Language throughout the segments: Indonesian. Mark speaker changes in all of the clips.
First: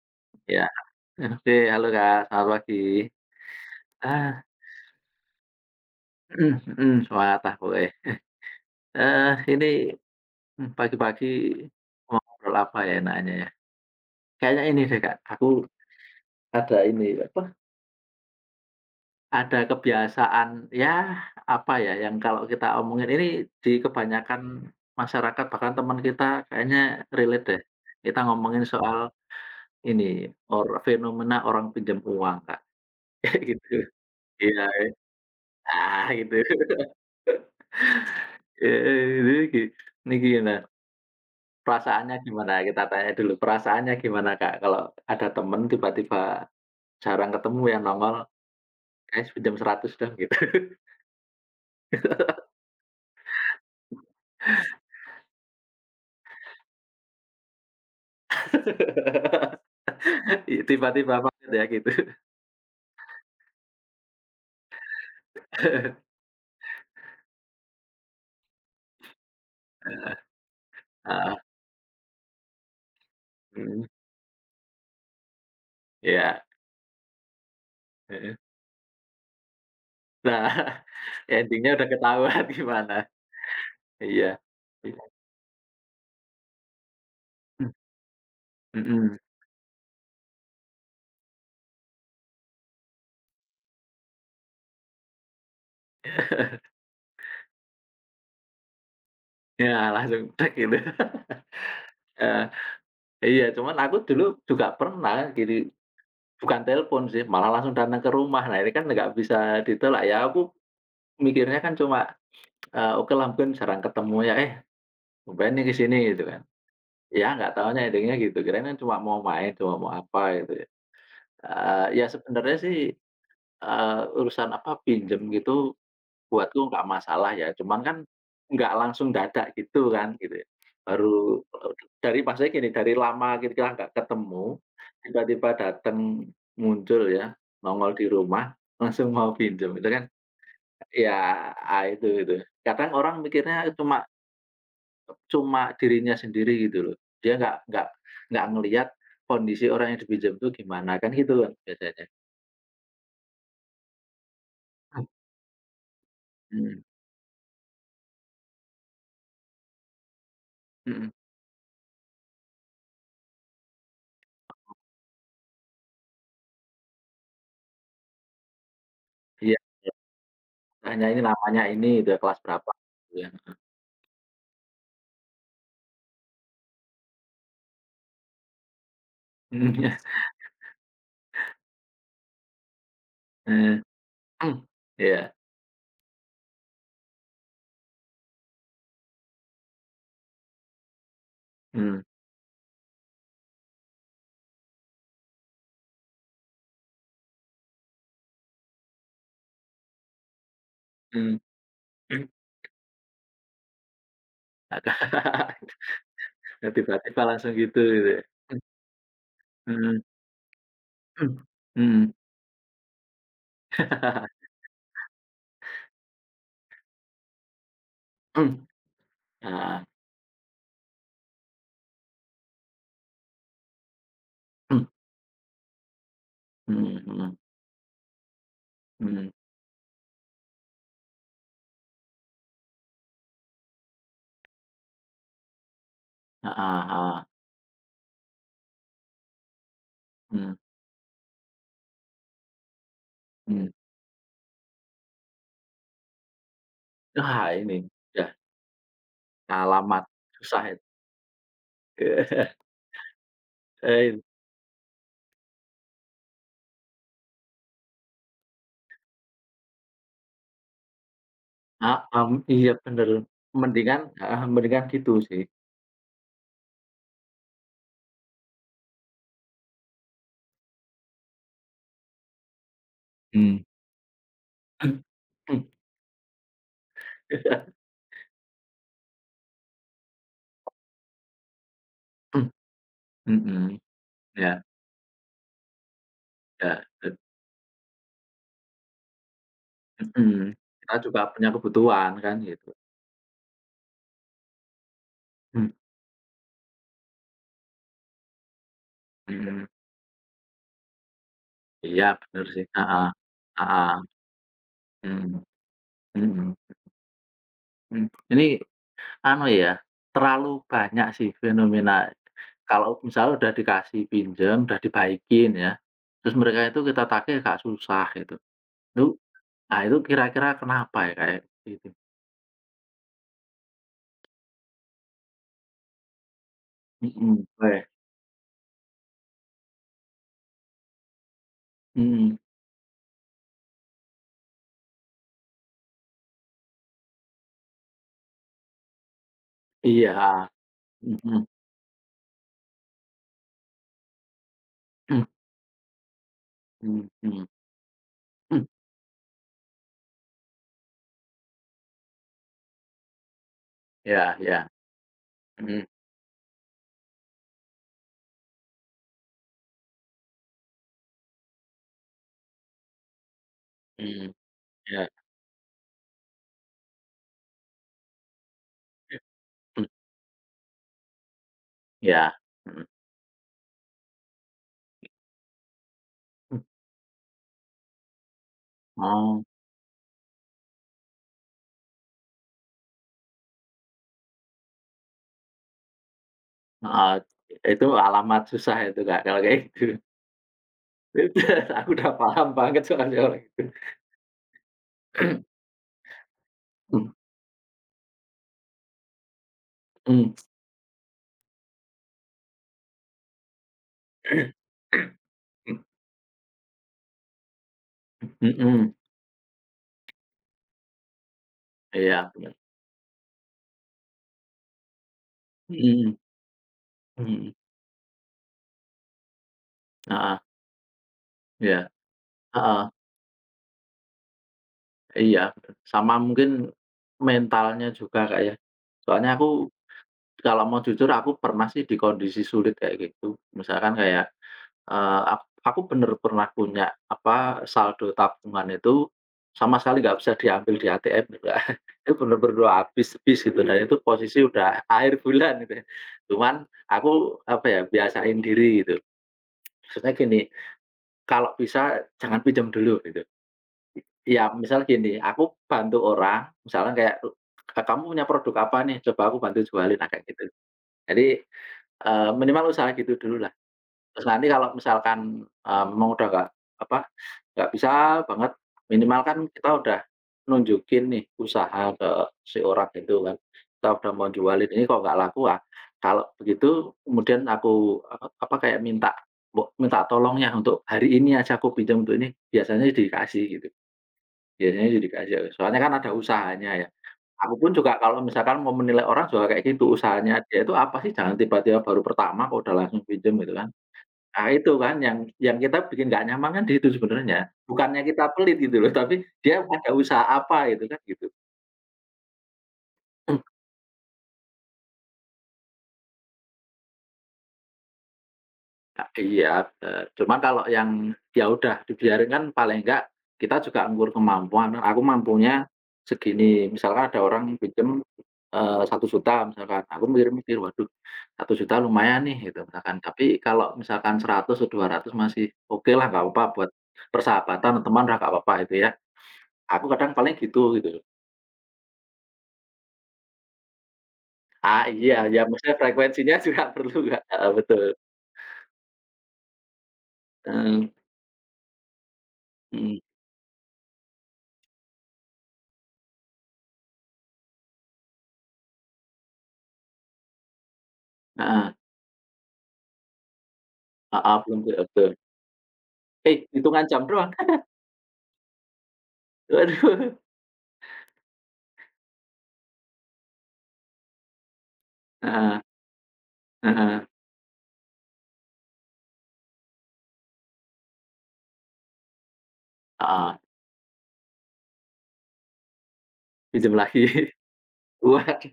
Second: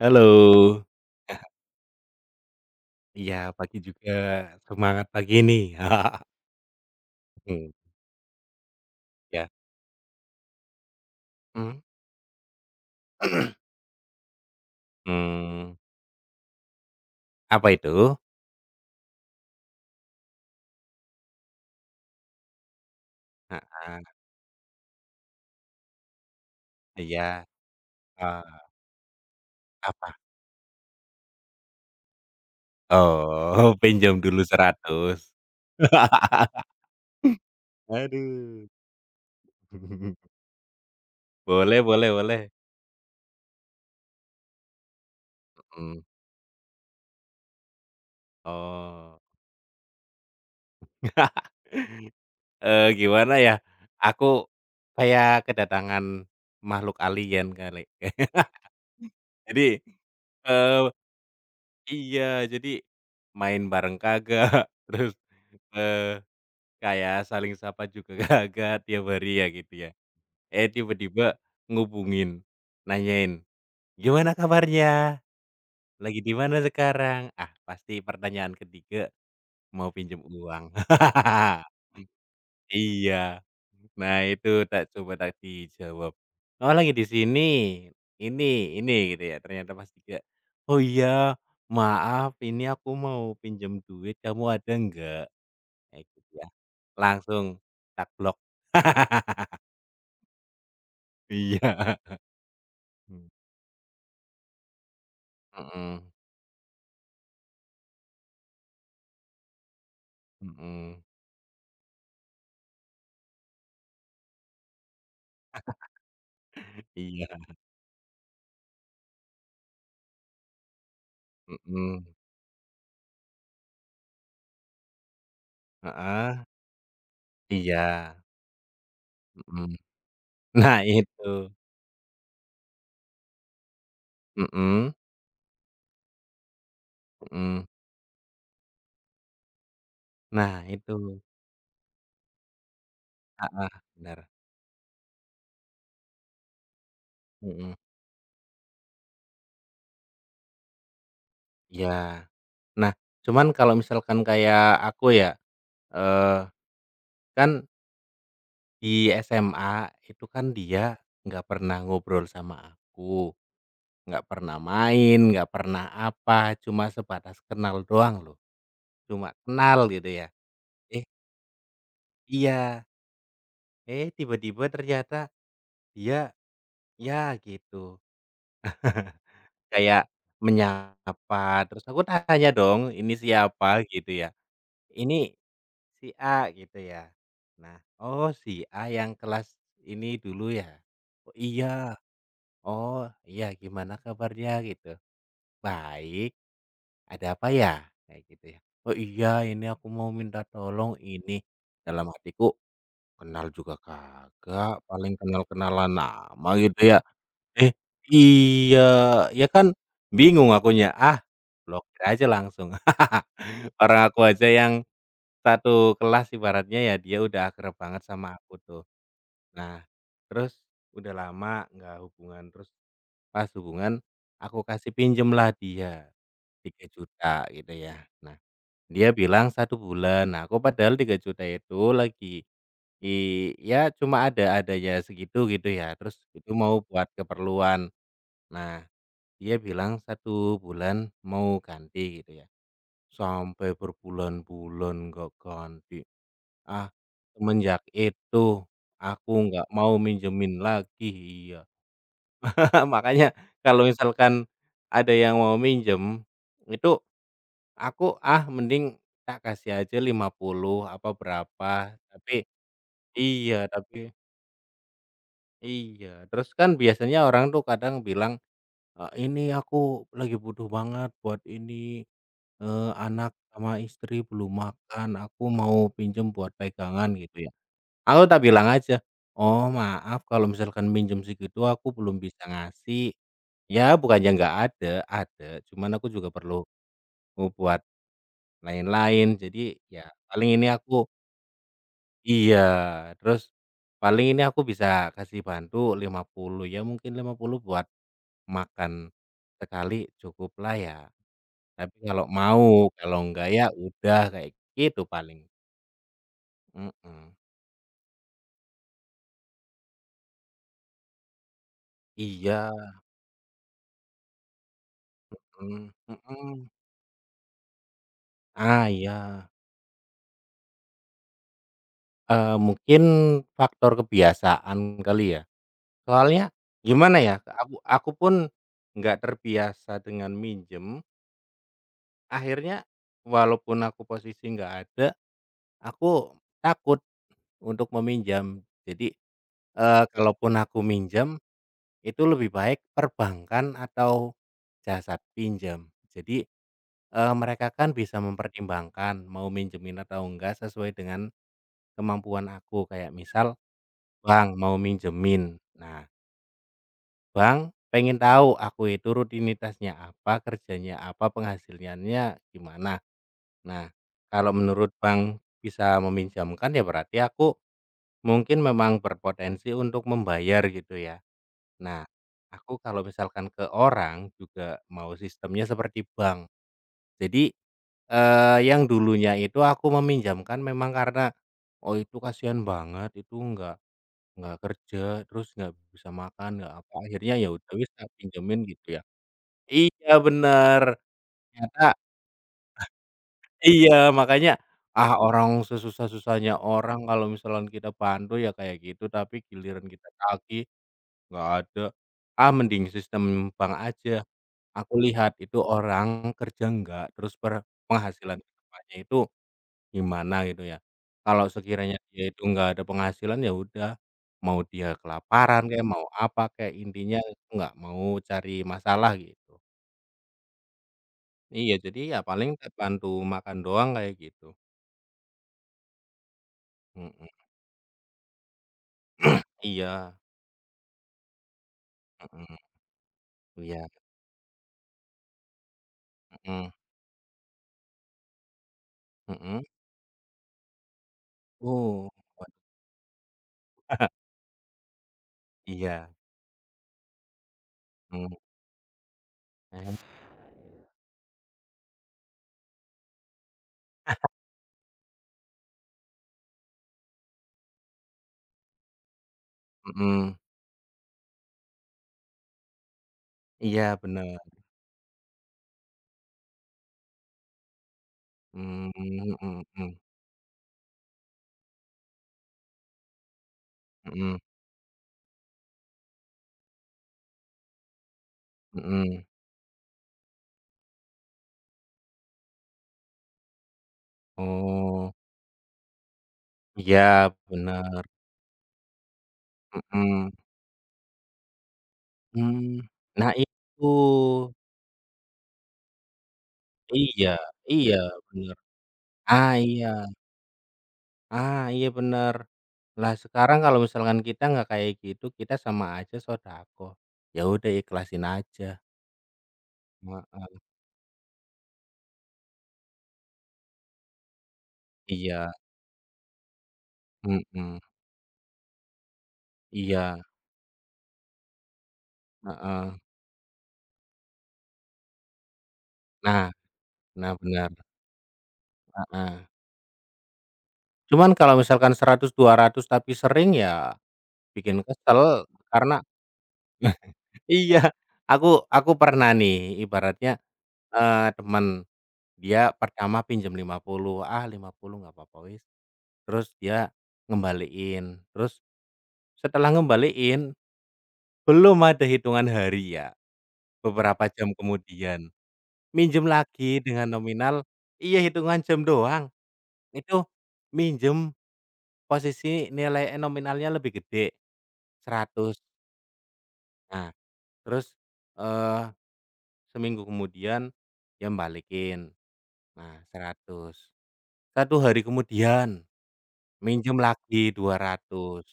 Speaker 1: Halo,
Speaker 2: Ya, oke. Halo, Kak, selamat pagi.
Speaker 1: iya pagi juga,
Speaker 2: Ah,
Speaker 1: semangat pagi nih.
Speaker 2: mhm mhm, semangat lah
Speaker 1: Mmm,
Speaker 2: pokoknya.
Speaker 1: iya,
Speaker 2: Ini, pagi-pagi
Speaker 1: mmm,
Speaker 2: mau ngobrol apa ya enaknya ya? Kayaknya ini deh, Kak, aku
Speaker 1: mmm,
Speaker 2: ada ini, apa,
Speaker 1: apa itu?
Speaker 2: ada kebiasaan, ya apa ya, yang kalau kita omongin ini di
Speaker 1: Heeh,
Speaker 2: kebanyakan masyarakat, bahkan teman kita kayaknya relate
Speaker 1: iya,
Speaker 2: deh. Kita
Speaker 1: eee,
Speaker 2: ngomongin soal ini,
Speaker 1: apa?
Speaker 2: or fenomena orang pinjam uang, Kak, kayak gitu.
Speaker 1: Oh, pinjam dulu
Speaker 2: Iya, iya.
Speaker 1: 100.
Speaker 2: Ah, gitu.
Speaker 1: Aduh.
Speaker 2: Heeh, ini gini nah.
Speaker 1: Boleh boleh
Speaker 2: Perasaannya
Speaker 1: boleh,
Speaker 2: gimana? Kita tanya dulu, perasaannya gimana, Kak, kalau ada temen
Speaker 1: mhm,
Speaker 2: tiba-tiba jarang ketemu yang nongol,
Speaker 1: oh.
Speaker 2: "Guys, pinjam 100 dong," gitu.
Speaker 1: Gimana ya, aku kayak kedatangan makhluk alien kali. Jadi, eee
Speaker 2: Tiba-tiba banget ya gitu.
Speaker 1: Iya, jadi main bareng kagak, terus, eee, kayak saling sapa juga kagak tiap hari ya gitu ya. Eh, tiba-tiba
Speaker 2: Heeh,
Speaker 1: ngubungin, nanyain,
Speaker 2: mhm,
Speaker 1: "Gimana kabarnya? Lagi di
Speaker 2: iya,
Speaker 1: mana sekarang?" Ah, pasti
Speaker 2: heeh.
Speaker 1: pertanyaan ketiga mau pinjam
Speaker 2: Nah,
Speaker 1: uang.
Speaker 2: endingnya udah ketahuan gimana.
Speaker 1: Iya. Nah
Speaker 2: Iya.
Speaker 1: itu tak
Speaker 2: I
Speaker 1: coba tak dijawab. "Oh lagi di sini, ini ini,"
Speaker 2: mhm,
Speaker 1: gitu ya. Ternyata pas juga, "Oh iya maaf ini aku mau pinjam duit kamu ada enggak? Kayak gitu ya. Langsung tak blok.
Speaker 2: iya langsung dek gitu.
Speaker 1: Iya.
Speaker 2: Heeh, iya, cuman aku dulu juga pernah gini,
Speaker 1: Mhm
Speaker 2: bukan telepon sih, malah langsung datang ke rumah. Nah, ini kan nggak bisa ditolak ya, aku
Speaker 1: mhm.
Speaker 2: mikirnya kan cuma okelah mungkin jarang ketemu ya, "Eh, tumben nih ke gitu kan." Ya
Speaker 1: Iya,
Speaker 2: nggak taunya ending-nya gitu, kirain kan cuma mau main, cuma mau apa gitu ya. Ya
Speaker 1: mhm.
Speaker 2: sebenarnya sih, urusan apa, pinjam gitu
Speaker 1: Heeh.
Speaker 2: buatku nggak masalah ya, cuman kan
Speaker 1: Iya,
Speaker 2: nggak langsung dadak
Speaker 1: mhm.
Speaker 2: gitu kan, gitu ya.
Speaker 1: Nah itu.
Speaker 2: Baru dari maksudnya gini, dari lama kita nggak ketemu,
Speaker 1: Mhm
Speaker 2: tiba-tiba dateng, muncul ya,
Speaker 1: mhm.
Speaker 2: nongol di rumah, langsung mau pinjam, itu kan
Speaker 1: Nah itu.
Speaker 2: ya, ah, itu itu. Kadang orang mikirnya
Speaker 1: Heeh,
Speaker 2: cuma
Speaker 1: bener.
Speaker 2: cuma dirinya sendiri gitu loh. Dia nggak
Speaker 1: Mhm.
Speaker 2: nggak nggak ngelihat kondisi orang yang dipinjam tuh gimana, kan gitu loh biasanya.
Speaker 1: Iya. Nah, cuman kalau misalkan kayak aku ya, eee,
Speaker 2: Mmm.
Speaker 1: kan di SMA itu kan
Speaker 2: Mhm
Speaker 1: dia
Speaker 2: mhm.
Speaker 1: nggak pernah ngobrol sama aku, nggak pernah main, nggak pernah apa, cuma sebatas kenal doang loh, cuma
Speaker 2: Iya,
Speaker 1: kenal gitu ya. Eh
Speaker 2: hanya ini namanya ini udah kelas berapa
Speaker 1: iya,
Speaker 2: gitu ya.
Speaker 1: eh tiba-tiba ternyata dia ya gitu, kayak menyapa, terus aku tanya dong, "Ini
Speaker 2: Mhm, iya.
Speaker 1: siapa?" Gitu ya.
Speaker 2: Heeh. Mmm, iya.
Speaker 1: Ini Si A gitu ya? Nah, oh si A yang kelas ini dulu ya? Oh iya,
Speaker 2: Mhm
Speaker 1: oh iya gimana kabarnya gitu? Baik, ada apa ya? Kayak gitu ya. Oh iya ini aku mau minta tolong ini, dalam
Speaker 2: mhm.
Speaker 1: hatiku kenal juga kagak, paling kenal-kenalan nama
Speaker 2: Nah,
Speaker 1: gitu ya.
Speaker 2: tiba-tiba langsung
Speaker 1: Eh
Speaker 2: gitu gitu ya.
Speaker 1: iya, ya kan
Speaker 2: Mhm
Speaker 1: bingung akunya, ah
Speaker 2: mhm.
Speaker 1: blokir
Speaker 2: Mhm.
Speaker 1: aja langsung. Orang aku aja yang satu kelas ibaratnya ya, dia udah akrab banget sama aku tuh. Nah,
Speaker 2: Heeh.
Speaker 1: terus udah lama nggak hubungan, terus pas hubungan aku
Speaker 2: Mmm,
Speaker 1: kasih pinjem lah dia tiga
Speaker 2: mhm mhm
Speaker 1: juta gitu ya. Nah, dia
Speaker 2: mhm.
Speaker 1: bilang satu bulan. Nah, aku padahal tiga juta itu lagi ya cuma ada-adanya segitu gitu ya, terus itu
Speaker 2: Heeh
Speaker 1: mau buat
Speaker 2: heeh.
Speaker 1: keperluan. Nah, dia bilang
Speaker 2: Mhm
Speaker 1: satu bulan mau ganti gitu ya, sampai
Speaker 2: mhm.
Speaker 1: berbulan-bulan nggak ganti. Ah,
Speaker 2: Wah ini,
Speaker 1: semenjak
Speaker 2: udah
Speaker 1: itu aku nggak mau
Speaker 2: alamat
Speaker 1: minjemin
Speaker 2: susah itu.
Speaker 1: lagi, iya.
Speaker 2: Eee,
Speaker 1: Makanya kalau misalkan ada yang mau minjem, itu aku, ah, mending tak kasih aja 50 apa berapa,
Speaker 2: heeh, iya bener. Mendingan
Speaker 1: tapi
Speaker 2: heeh, mendingan gitu sih.
Speaker 1: iya, terus kan biasanya orang tuh kadang bilang, "Ini aku lagi butuh banget buat ini, anak
Speaker 2: Mmm.
Speaker 1: sama istri belum makan, aku mau pinjem buat pegangan," gitu ya. Aku tak bilang aja, "Oh maaf kalau misalkan minjem segitu aku belum bisa ngasih."
Speaker 2: Mhm,
Speaker 1: Ya bukannya nggak
Speaker 2: ya
Speaker 1: ada, ada, cuman aku juga perlu
Speaker 2: ya, eee,
Speaker 1: ngebuat lain-lain. Jadi ya
Speaker 2: mhm.
Speaker 1: paling ini
Speaker 2: Kita
Speaker 1: aku
Speaker 2: juga punya kebutuhan kan
Speaker 1: iya,
Speaker 2: gitu.
Speaker 1: terus paling ini aku bisa kasih
Speaker 2: Mmm,
Speaker 1: bantu 50 ya mungkin 50 buat makan
Speaker 2: mhm.
Speaker 1: sekali cukuplah ya. Tapi
Speaker 2: Iya
Speaker 1: kalau
Speaker 2: bener sih,
Speaker 1: mau,
Speaker 2: heeh,
Speaker 1: kalau enggak ya
Speaker 2: heeh,
Speaker 1: udah kayak gitu paling.
Speaker 2: mhm, mhm,
Speaker 1: Mhm.
Speaker 2: mmm. Ini anu ya, terlalu banyak sih fenomena
Speaker 1: Iya,
Speaker 2: kalau misalnya udah dikasih pinjam, udah dibaikin ya,
Speaker 1: mmm,
Speaker 2: terus
Speaker 1: mhm.
Speaker 2: mereka itu kita tagih agak susah gitu.
Speaker 1: Ah,
Speaker 2: Itu
Speaker 1: iya.
Speaker 2: ah, itu kira-kira kenapa ya, kayak ya? Itu.
Speaker 1: Mungkin faktor kebiasaan kali ya. Soalnya gimana ya,
Speaker 2: Mhm, boleh.
Speaker 1: aku pun nggak terbiasa dengan minjem,
Speaker 2: Mhm.
Speaker 1: akhirnya walaupun aku posisi nggak ada, aku takut untuk meminjam. Jadi,
Speaker 2: Iya, heeh.
Speaker 1: kalaupun aku minjem,
Speaker 2: Mhm.
Speaker 1: itu lebih baik perbankan atau jasa pinjam. Jadi,
Speaker 2: Mhm mhm.
Speaker 1: mereka kan bisa
Speaker 2: Mhm,
Speaker 1: mempertimbangkan mau minjemin atau enggak sesuai dengan kemampuan aku, kayak misal
Speaker 2: iya
Speaker 1: bank
Speaker 2: iya.
Speaker 1: mau minjemin,
Speaker 2: Mhm
Speaker 1: nah Bang, pengen tahu aku itu rutinitasnya apa, kerjanya apa, penghasilannya gimana. Nah,
Speaker 2: mhm.
Speaker 1: kalau menurut
Speaker 2: Iya.
Speaker 1: Bang bisa meminjamkan ya berarti aku mungkin memang
Speaker 2: Mhm.
Speaker 1: berpotensi untuk membayar gitu ya. Nah,
Speaker 2: Iya.
Speaker 1: aku
Speaker 2: Mhm.
Speaker 1: kalau misalkan ke orang juga mau sistemnya seperti bank.
Speaker 2: Mhm,
Speaker 1: Jadi, yang dulunya
Speaker 2: oh,
Speaker 1: itu aku meminjamkan memang karena, "Oh itu kasihan banget, itu nggak kerja, terus nggak bisa makan, nggak apa."
Speaker 2: heeh.
Speaker 1: Akhirnya ya udah
Speaker 2: Itu
Speaker 1: wis tak
Speaker 2: alamat
Speaker 1: pinjemin
Speaker 2: susah
Speaker 1: gitu
Speaker 2: itu,
Speaker 1: ya.
Speaker 2: Kak, kalau kayak gitu.
Speaker 1: Iya bener, ternyata
Speaker 2: Aku udah paham banget soalnya kalau gitu.
Speaker 1: iya makanya, ah, orang sesusah-susahnya orang
Speaker 2: Mhm.
Speaker 1: kalau misalkan kita bantu ya kayak gitu tapi giliran kita tagih nggak ada, ah, mending sistem bank aja, aku lihat itu orang kerja nggak terus per penghasilan ke
Speaker 2: Mhm.
Speaker 1: depannya itu gimana gitu ya, kalau sekiranya dia
Speaker 2: Iya,
Speaker 1: itu
Speaker 2: bener.
Speaker 1: nggak ada penghasilan ya udah, mau dia kelaparan kek, mau
Speaker 2: Mhm
Speaker 1: apa kek, intinya
Speaker 2: mhm.
Speaker 1: nggak mau cari masalah gitu.
Speaker 2: Heeh,
Speaker 1: Iya,
Speaker 2: iya.
Speaker 1: jadi ya paling
Speaker 2: Heeh.
Speaker 1: terbantu makan doang kayak gitu.
Speaker 2: Iya, bener. Sama mungkin
Speaker 1: Mhm,
Speaker 2: mentalnya juga, Kak, ya. Soalnya aku
Speaker 1: iya,
Speaker 2: kalau mau jujur aku pernah sih di kondisi
Speaker 1: mhm,
Speaker 2: sulit kayak gitu.
Speaker 1: iya,
Speaker 2: Misalkan kayak, eee, ak aku bener pernah
Speaker 1: mhm,
Speaker 2: punya, apa, saldo tabungan itu
Speaker 1: mhm.
Speaker 2: sama sekali nggak bisa diambil di ATM tuh, Kak.
Speaker 1: Oh,
Speaker 2: Itu
Speaker 1: wah,
Speaker 2: bener-bener habis habis gitu dan itu posisi udah akhir bulan gitu ya.
Speaker 1: iya,
Speaker 2: Cuman aku, apa ya,
Speaker 1: mhm,
Speaker 2: biasain diri gitu.
Speaker 1: eh,
Speaker 2: Maksudnya gini, kalau bisa jangan pinjam dulu gitu. Ya misal gini, aku bantu orang, misalnya kayak, "Kamu punya produk apa nih? Coba aku bantu jualin." Nah, kayak
Speaker 1: mhm,
Speaker 2: gitu. Jadi, minimal usaha gitu dululah.
Speaker 1: iya
Speaker 2: Terus
Speaker 1: bener,
Speaker 2: nanti kalau misalkan, memang udah nggak apa, nggak bisa banget,
Speaker 1: mmm,
Speaker 2: minimal kan
Speaker 1: mhm
Speaker 2: kita
Speaker 1: mhm,
Speaker 2: udah nunjukin nih usaha ke si orang itu kan. Kita udah mau
Speaker 1: mhm
Speaker 2: jualin, "Ini kok nggak laku ah." Kalau begitu kemudian aku apa apa, kayak minta
Speaker 1: mhm.
Speaker 2: minta tolongnya untuk, "Hari ini aja aku pinjam untuk ini." Biasanya dikasih gitu. Biasanya jadi
Speaker 1: Oh,
Speaker 2: kasir, soalnya kan ada usahanya ya.
Speaker 1: iya
Speaker 2: Aku pun juga
Speaker 1: bener,
Speaker 2: kalau misalkan mau menilai orang juga kayak gitu,
Speaker 1: mhm,
Speaker 2: usahanya dia itu apa sih, jangan tiba-tiba baru pertama kok udah
Speaker 1: mmm,
Speaker 2: langsung
Speaker 1: nah
Speaker 2: pinjam gitu kan.
Speaker 1: itu,
Speaker 2: Ah, itu kan yang kita bikin nggak nyaman kan di situ
Speaker 1: iya
Speaker 2: sebenarnya,
Speaker 1: iya
Speaker 2: bukannya kita
Speaker 1: bener,
Speaker 2: pelit gitu loh, tapi
Speaker 1: ah,
Speaker 2: dia
Speaker 1: iya.
Speaker 2: ada usaha apa gitu kan, gitu.
Speaker 1: Ah, iya bener. Lah sekarang kalau misalkan kita nggak kayak gitu, kita sama aja shodaqah. Ya udah ikhlasin aja.
Speaker 2: Iya, cuma
Speaker 1: Heeh,
Speaker 2: kalau yang ya udah dibiarin kan paling enggak kita juga ngukur kemampuan, aku
Speaker 1: iya,
Speaker 2: mampunya segini, misalkan ada orang
Speaker 1: mhm,
Speaker 2: pinjem, 1 juta, misalkan, aku
Speaker 1: iya,
Speaker 2: mikir-mikir, "Waduh, 1.000.000 lumayan nih," gitu
Speaker 1: heeh.
Speaker 2: misalkan. Tapi kalau misalkan 100, atau 200 masih okelah nggak apa-apa
Speaker 1: Nah
Speaker 2: buat
Speaker 1: nah, benar
Speaker 2: persahabatan teman udah nggak apa-apa itu ya.
Speaker 1: heeh.
Speaker 2: Aku kadang paling gitu, gitu loh.
Speaker 1: Cuman kalau misalkan seratus dua ratus tapi sering ya bikin
Speaker 2: Ah, iya iya,
Speaker 1: kesel
Speaker 2: maksudnya
Speaker 1: karena
Speaker 2: frekuensinya juga perlu Kak, heeh, betul.
Speaker 1: iya, aku aku pernah nih ibaratnya,
Speaker 2: Heeh,
Speaker 1: temen, dia
Speaker 2: mhm,
Speaker 1: pertama pinjam 50 ah, 50 nggak apa-apa wis, terus dia ngembaliin, terus Setelah ngembaliin,
Speaker 2: heeh,
Speaker 1: belum ada hitungan hari ya, beberapa
Speaker 2: heeh,
Speaker 1: jam
Speaker 2: belum ke betul.
Speaker 1: kemudian, minjem
Speaker 2: Eh,
Speaker 1: lagi
Speaker 2: hitungan jam
Speaker 1: dengan
Speaker 2: doang.
Speaker 1: nominal iya hitungan jam doang,
Speaker 2: Waduh,
Speaker 1: itu minjem posisi nilai nominalnya lebih gede, 100
Speaker 2: heeh heeh,
Speaker 1: Nah, terus, eee, seminggu kemudian dia balikin, nah
Speaker 2: heeh,
Speaker 1: seratus satu hari kemudian
Speaker 2: pinjam
Speaker 1: minjem
Speaker 2: lagi.
Speaker 1: lagi dua ratus
Speaker 2: Waduh,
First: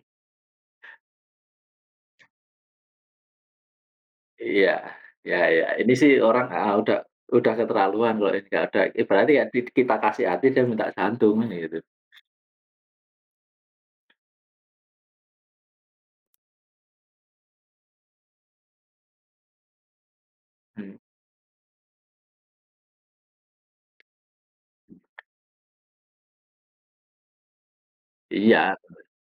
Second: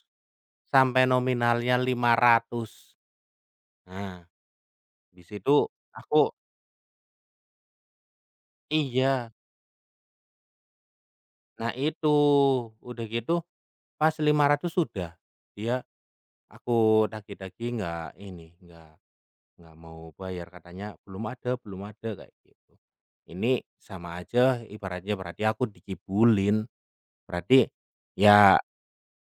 Speaker 1: sampai nominalnya 500 Nah,
Speaker 2: iya,
Speaker 1: di
Speaker 2: iya iya,
Speaker 1: situ
Speaker 2: ini sih
Speaker 1: aku
Speaker 2: orang, udah keterlaluan kalau ini nggak ada
Speaker 1: iya.
Speaker 2: ibaratnya ya di kita kasih hati dia minta jantung kan
Speaker 1: Nah
Speaker 2: gitu.
Speaker 1: itu, udah gitu pas 500 sudah, dia aku daki daki nggak ini, nggak mau bayar katanya,
Speaker 2: Mmm,
Speaker 1: "Belum ada belum ada," kayak gitu. Ini sama aja ibaratnya berarti aku dikibulin, berarti ya
Speaker 2: iya,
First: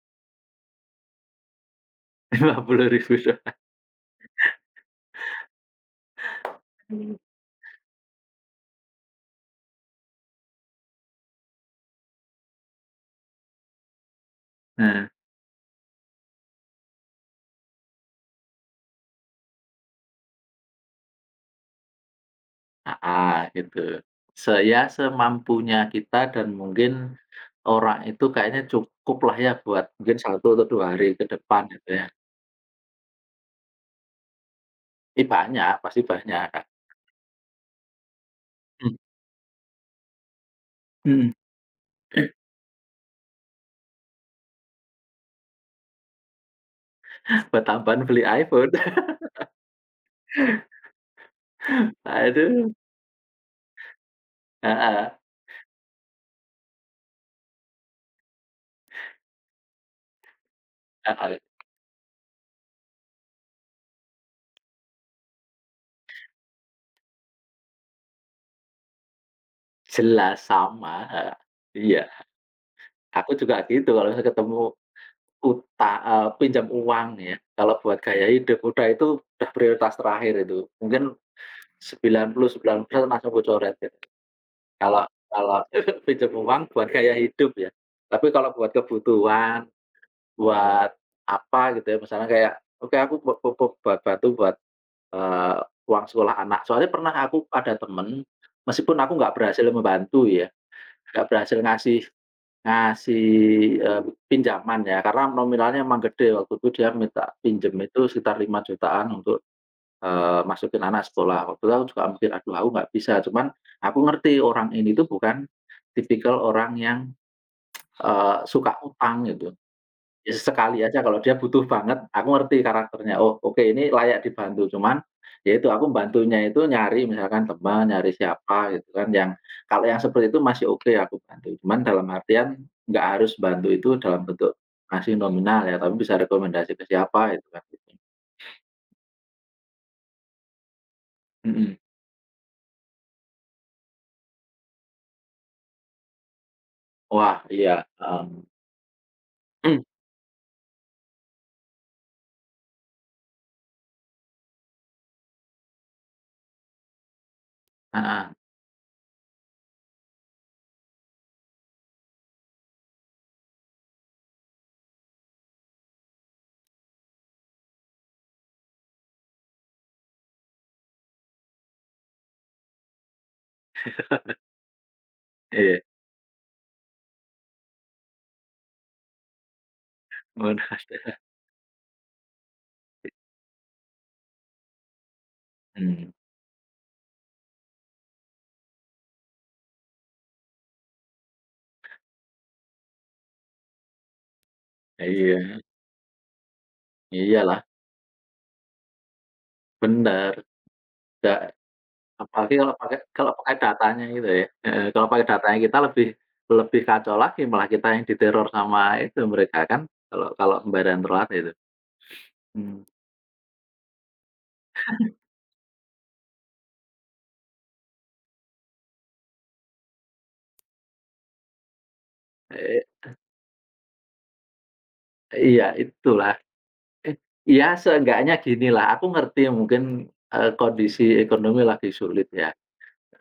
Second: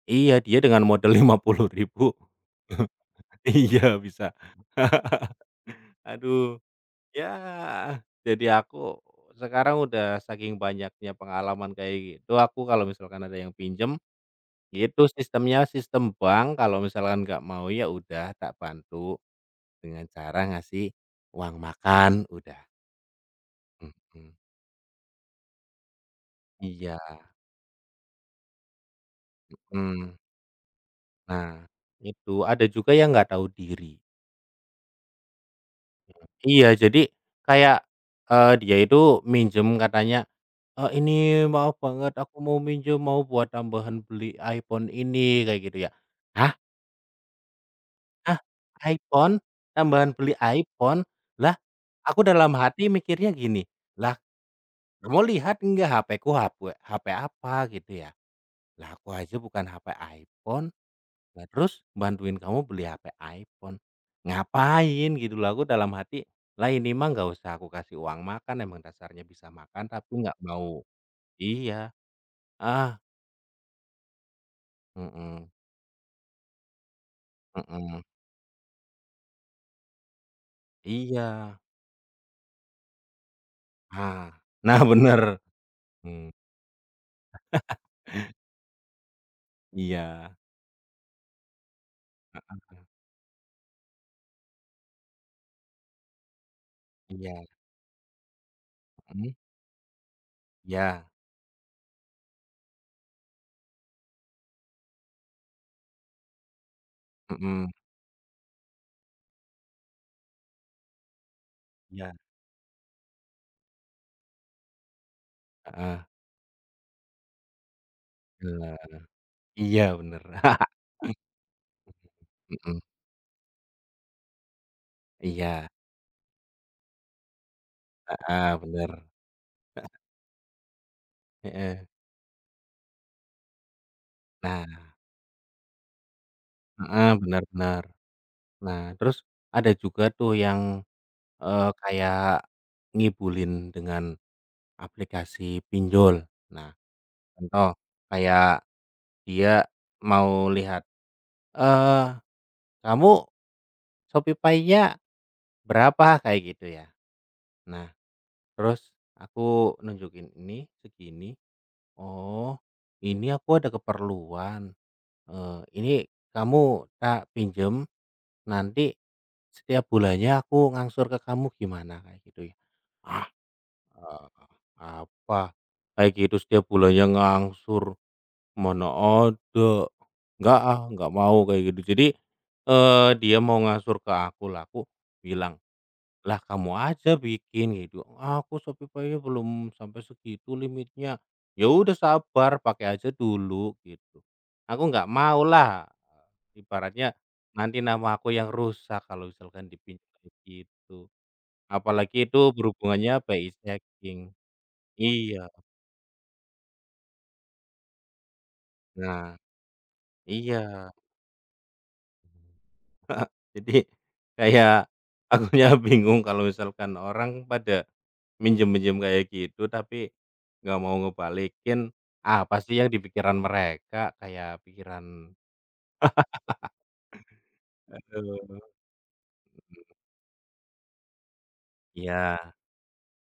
Speaker 1: iya dia dengan modal rp ribu
Speaker 2: Rp50.000 doang.
Speaker 1: iya bisa. Aduh ya jadi aku sekarang udah saking banyaknya pengalaman kayak gitu, aku kalau misalkan ada yang pinjam Itu
Speaker 2: Nah,
Speaker 1: sistemnya sistem bank, kalau misalkan nggak mau ya udah tak bantu dengan cara ngasih uang makan, udah.
Speaker 2: heeh, gitu.
Speaker 1: Mhm.
Speaker 2: Se ya semampunya kita dan
Speaker 1: Iya,
Speaker 2: mungkin orang itu kayaknya cukuplah ya buat
Speaker 1: mmm.
Speaker 2: mungkin satu atau 2 hari ke
Speaker 1: Nah,
Speaker 2: depan gitu ya.
Speaker 1: itu. Ada juga yang nggak tahu diri.
Speaker 2: Ih banyak, pasti banyak.
Speaker 1: Iya, jadi kayak, dia
Speaker 2: Mhm,
Speaker 1: itu minjem katanya,
Speaker 2: mhm,
Speaker 1: ini maaf banget aku mau minjem, mau buat tambahan beli iPhone ini," kayak gitu ya. "Hah?
Speaker 2: buat tambahan beli
Speaker 1: Ah,
Speaker 2: iPhone.
Speaker 1: iPhone? Tambahan beli iPhone? Lah, aku dalam
Speaker 2: Aduh,
Speaker 1: hati mikirnya gini, "Lah,
Speaker 2: heeh
Speaker 1: kamu lihat nggak HP-ku HP, HP apa?" Gitu ya. Lah, aku aja bukan HP iPhone,
Speaker 2: heeh,
Speaker 1: lah terus bantuin kamu beli HP iPhone, ngapain gitu loh. Aku dalam hati, "Lah ini mah nggak usah aku kasih uang makan, emang dasarnya bisa makan tapi nggak
Speaker 2: jelas
Speaker 1: mau"
Speaker 2: sama, heeh,
Speaker 1: iya.
Speaker 2: iya.
Speaker 1: Ah,
Speaker 2: Aku juga gitu kalau misalnya ketemu
Speaker 1: mhm
Speaker 2: pinjam uang ya, kalau buat
Speaker 1: mhm.
Speaker 2: gaya hidup, udah itu udah prioritas terakhir itu. Mungkin
Speaker 1: Iya.
Speaker 2: 99% langsung ku coret gitu.
Speaker 1: Ah, nah
Speaker 2: Kalau
Speaker 1: bener.
Speaker 2: kalau
Speaker 1: Mmm.
Speaker 2: pinjam uang buat gaya hidup ya. Tapi kalau buat kebutuhan,
Speaker 1: Iya,
Speaker 2: buat apa gitu ya, misalnya kayak,
Speaker 1: heeh
Speaker 2: oke aku bo bo bo buat bantu buat, eee, uang sekolah anak. Soalnya pernah
Speaker 1: iya,
Speaker 2: aku ada temen, meskipun aku
Speaker 1: mhm,
Speaker 2: nggak berhasil membantu ya
Speaker 1: iya,
Speaker 2: nggak berhasil ngasih ngasih, pinjaman ya, karena nominalnya emang gede, waktu itu dia minta
Speaker 1: mhm,
Speaker 2: pinjam itu sekitar 5 jutaan untuk, masukin anak sekolah. Waktu itu aku juga
Speaker 1: iya,
Speaker 2: mikir, "Aduh aku nggak bisa," cuman aku ngerti orang ini tuh bukan
Speaker 1: heeh,
Speaker 2: tipikal orang yang, suka
Speaker 1: gelap,
Speaker 2: utang gitu.
Speaker 1: iya bener,
Speaker 2: Ya sesekali aja kalau dia butuh banget, aku ngerti
Speaker 1: mhm,
Speaker 2: karakternya, oh oke ini layak dibantu. Cuman, ya itu
Speaker 1: iya,
Speaker 2: aku bantunya itu nyari misalkan teman, nyari
Speaker 1: heeh,
Speaker 2: siapa gitu
Speaker 1: bener,
Speaker 2: kan yang kalau yang seperti itu masih oke aku bantu. Cuman
Speaker 1: heeh,
Speaker 2: dalam artian nggak harus bantu itu dalam bentuk
Speaker 1: nah
Speaker 2: ngasih nominal ya, tapi bisa rekomendasi ke
Speaker 1: heeh,
Speaker 2: siapa
Speaker 1: bener
Speaker 2: gitu kan.
Speaker 1: bener. Nah terus ada juga tuh yang,
Speaker 2: Mhm.
Speaker 1: kayak ngibulin dengan aplikasi pinjol. Nah
Speaker 2: Wah
Speaker 1: contoh
Speaker 2: iya, heeh.
Speaker 1: kayak dia
Speaker 2: Mmm,
Speaker 1: mau lihat, eee, "Kamu Shopee-nya berapa?" Kayak gitu ya. Nah
Speaker 2: heeh,
Speaker 1: Terus aku nunjukin ini, segini, "Oh, ini aku ada keperluan, ini kamu tak pinjem, nanti setiap bulannya aku ngangsur ke kamu gimana?" Kayak gitu ya. Ah, eee, apa
Speaker 2: iya.
Speaker 1: kayak gitu setiap bulannya ngangsur, mana ada, nggak ah,
Speaker 2: Bener
Speaker 1: nggak
Speaker 2: sih.
Speaker 1: mau," kayak gitu. Jadi, dia mau ngangsur ke aku, lah aku bilang
Speaker 2: Mmm,
Speaker 1: lah kamu aja bikin gitu, Ah, "Aku Shopee-nya belum sampai segitu limitnya." Ya udah sabar, pakai aja dulu gitu. Aku nggak
Speaker 2: iya.
Speaker 1: maulah, ibaratnya
Speaker 2: Iya
Speaker 1: nanti nama aku yang rusak kalau misalkan dipinjam
Speaker 2: bener,
Speaker 1: gitu.
Speaker 2: da
Speaker 1: Apalagi itu
Speaker 2: apalagi
Speaker 1: berhubungannya
Speaker 2: kalau
Speaker 1: pay
Speaker 2: pakai
Speaker 1: is
Speaker 2: datanya gitu
Speaker 1: checking.
Speaker 2: ya, heeh, kalau pakai
Speaker 1: Iya,
Speaker 2: datanya kita lebih lebih kacau lagi, malah kita yang diteror sama itu
Speaker 1: nah
Speaker 2: mereka kan, kalau kalau
Speaker 1: iya.
Speaker 2: pembayaran telat itu. Mmm.
Speaker 1: Heeh. Jadi kayak akunya bingung kalau misalkan orang pada minjem-minjem kayak gitu, tapi nggak mau ngebalikin, apa sih
Speaker 2: Eee,
Speaker 1: yang di pikiran mereka, kayak pikiran
Speaker 2: iya itulah, eh, ya seenggaknya
Speaker 1: aduh,
Speaker 2: ginilah, aku ngerti mungkin, kondisi ekonomi lagi sulit
Speaker 1: iya,
Speaker 2: ya.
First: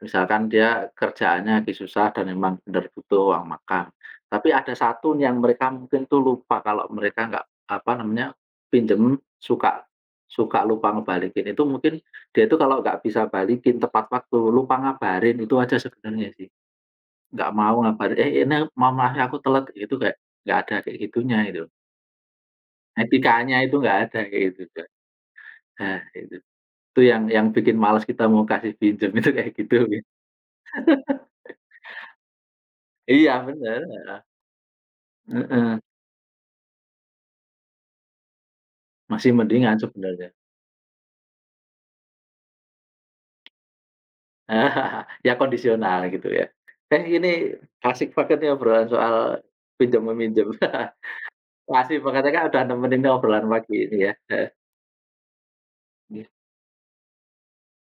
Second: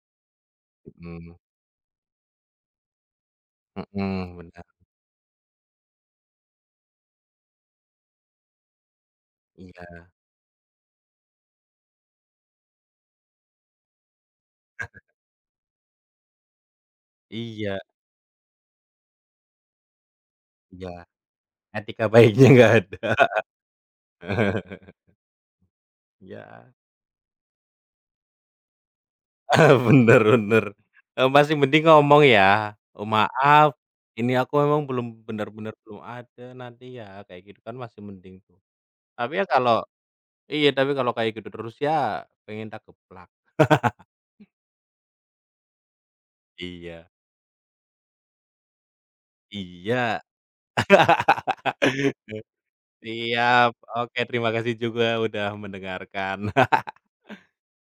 Speaker 2: Misalkan dia
Speaker 1: mhm,
Speaker 2: kerjaannya lagi susah dan memang benar butuh uang makan.
Speaker 1: mhm,
Speaker 2: Tapi
Speaker 1: benar,
Speaker 2: ada satu yang mereka mungkin tuh lupa kalau mereka nggak, apa namanya, pinjem suka
Speaker 1: iya
Speaker 2: suka lupa ngebalikin. Itu mungkin dia itu kalau nggak bisa balikin tepat waktu, lupa ngabarin, itu aja sebenarnya sih. Nggak mau
Speaker 1: iya
Speaker 2: ngabarin, "Eh, ini mohon maaf ya aku telat," itu kayak nggak ada
Speaker 1: iya,
Speaker 2: kayak gitunya itu.
Speaker 1: etika baiknya nggak ada.
Speaker 2: Etikanya itu nggak ada kayak gitu, Kak. Nah, itu.
Speaker 1: Iya.
Speaker 2: Itu yang bikin malas kita mau kasih pinjam itu kayak gitu.
Speaker 1: Bener bener, masih mending ngomong ya, "Oh
Speaker 2: Iya
Speaker 1: maaf,
Speaker 2: benar.
Speaker 1: ini aku memang belum bener-bener
Speaker 2: Heeh.
Speaker 1: belum ada nanti ya," kayak gitu kan masih mending tuh.
Speaker 2: Masih
Speaker 1: Tapi ya
Speaker 2: mendingan
Speaker 1: kalau
Speaker 2: sebenarnya.
Speaker 1: iya, tapi kalau kayak gitu terus ya pengen tak geplak.
Speaker 2: Ya kondisional gitu ya. Eh,
Speaker 1: Iya
Speaker 2: ini asik banget nih obrolan soal pinjam
Speaker 1: iya.
Speaker 2: meminjam. Asik banget ya Kak, udah nemenin obrolan
Speaker 1: Siap,
Speaker 2: pagi ini ya,
Speaker 1: oke terima kasih juga udah mendengarkan.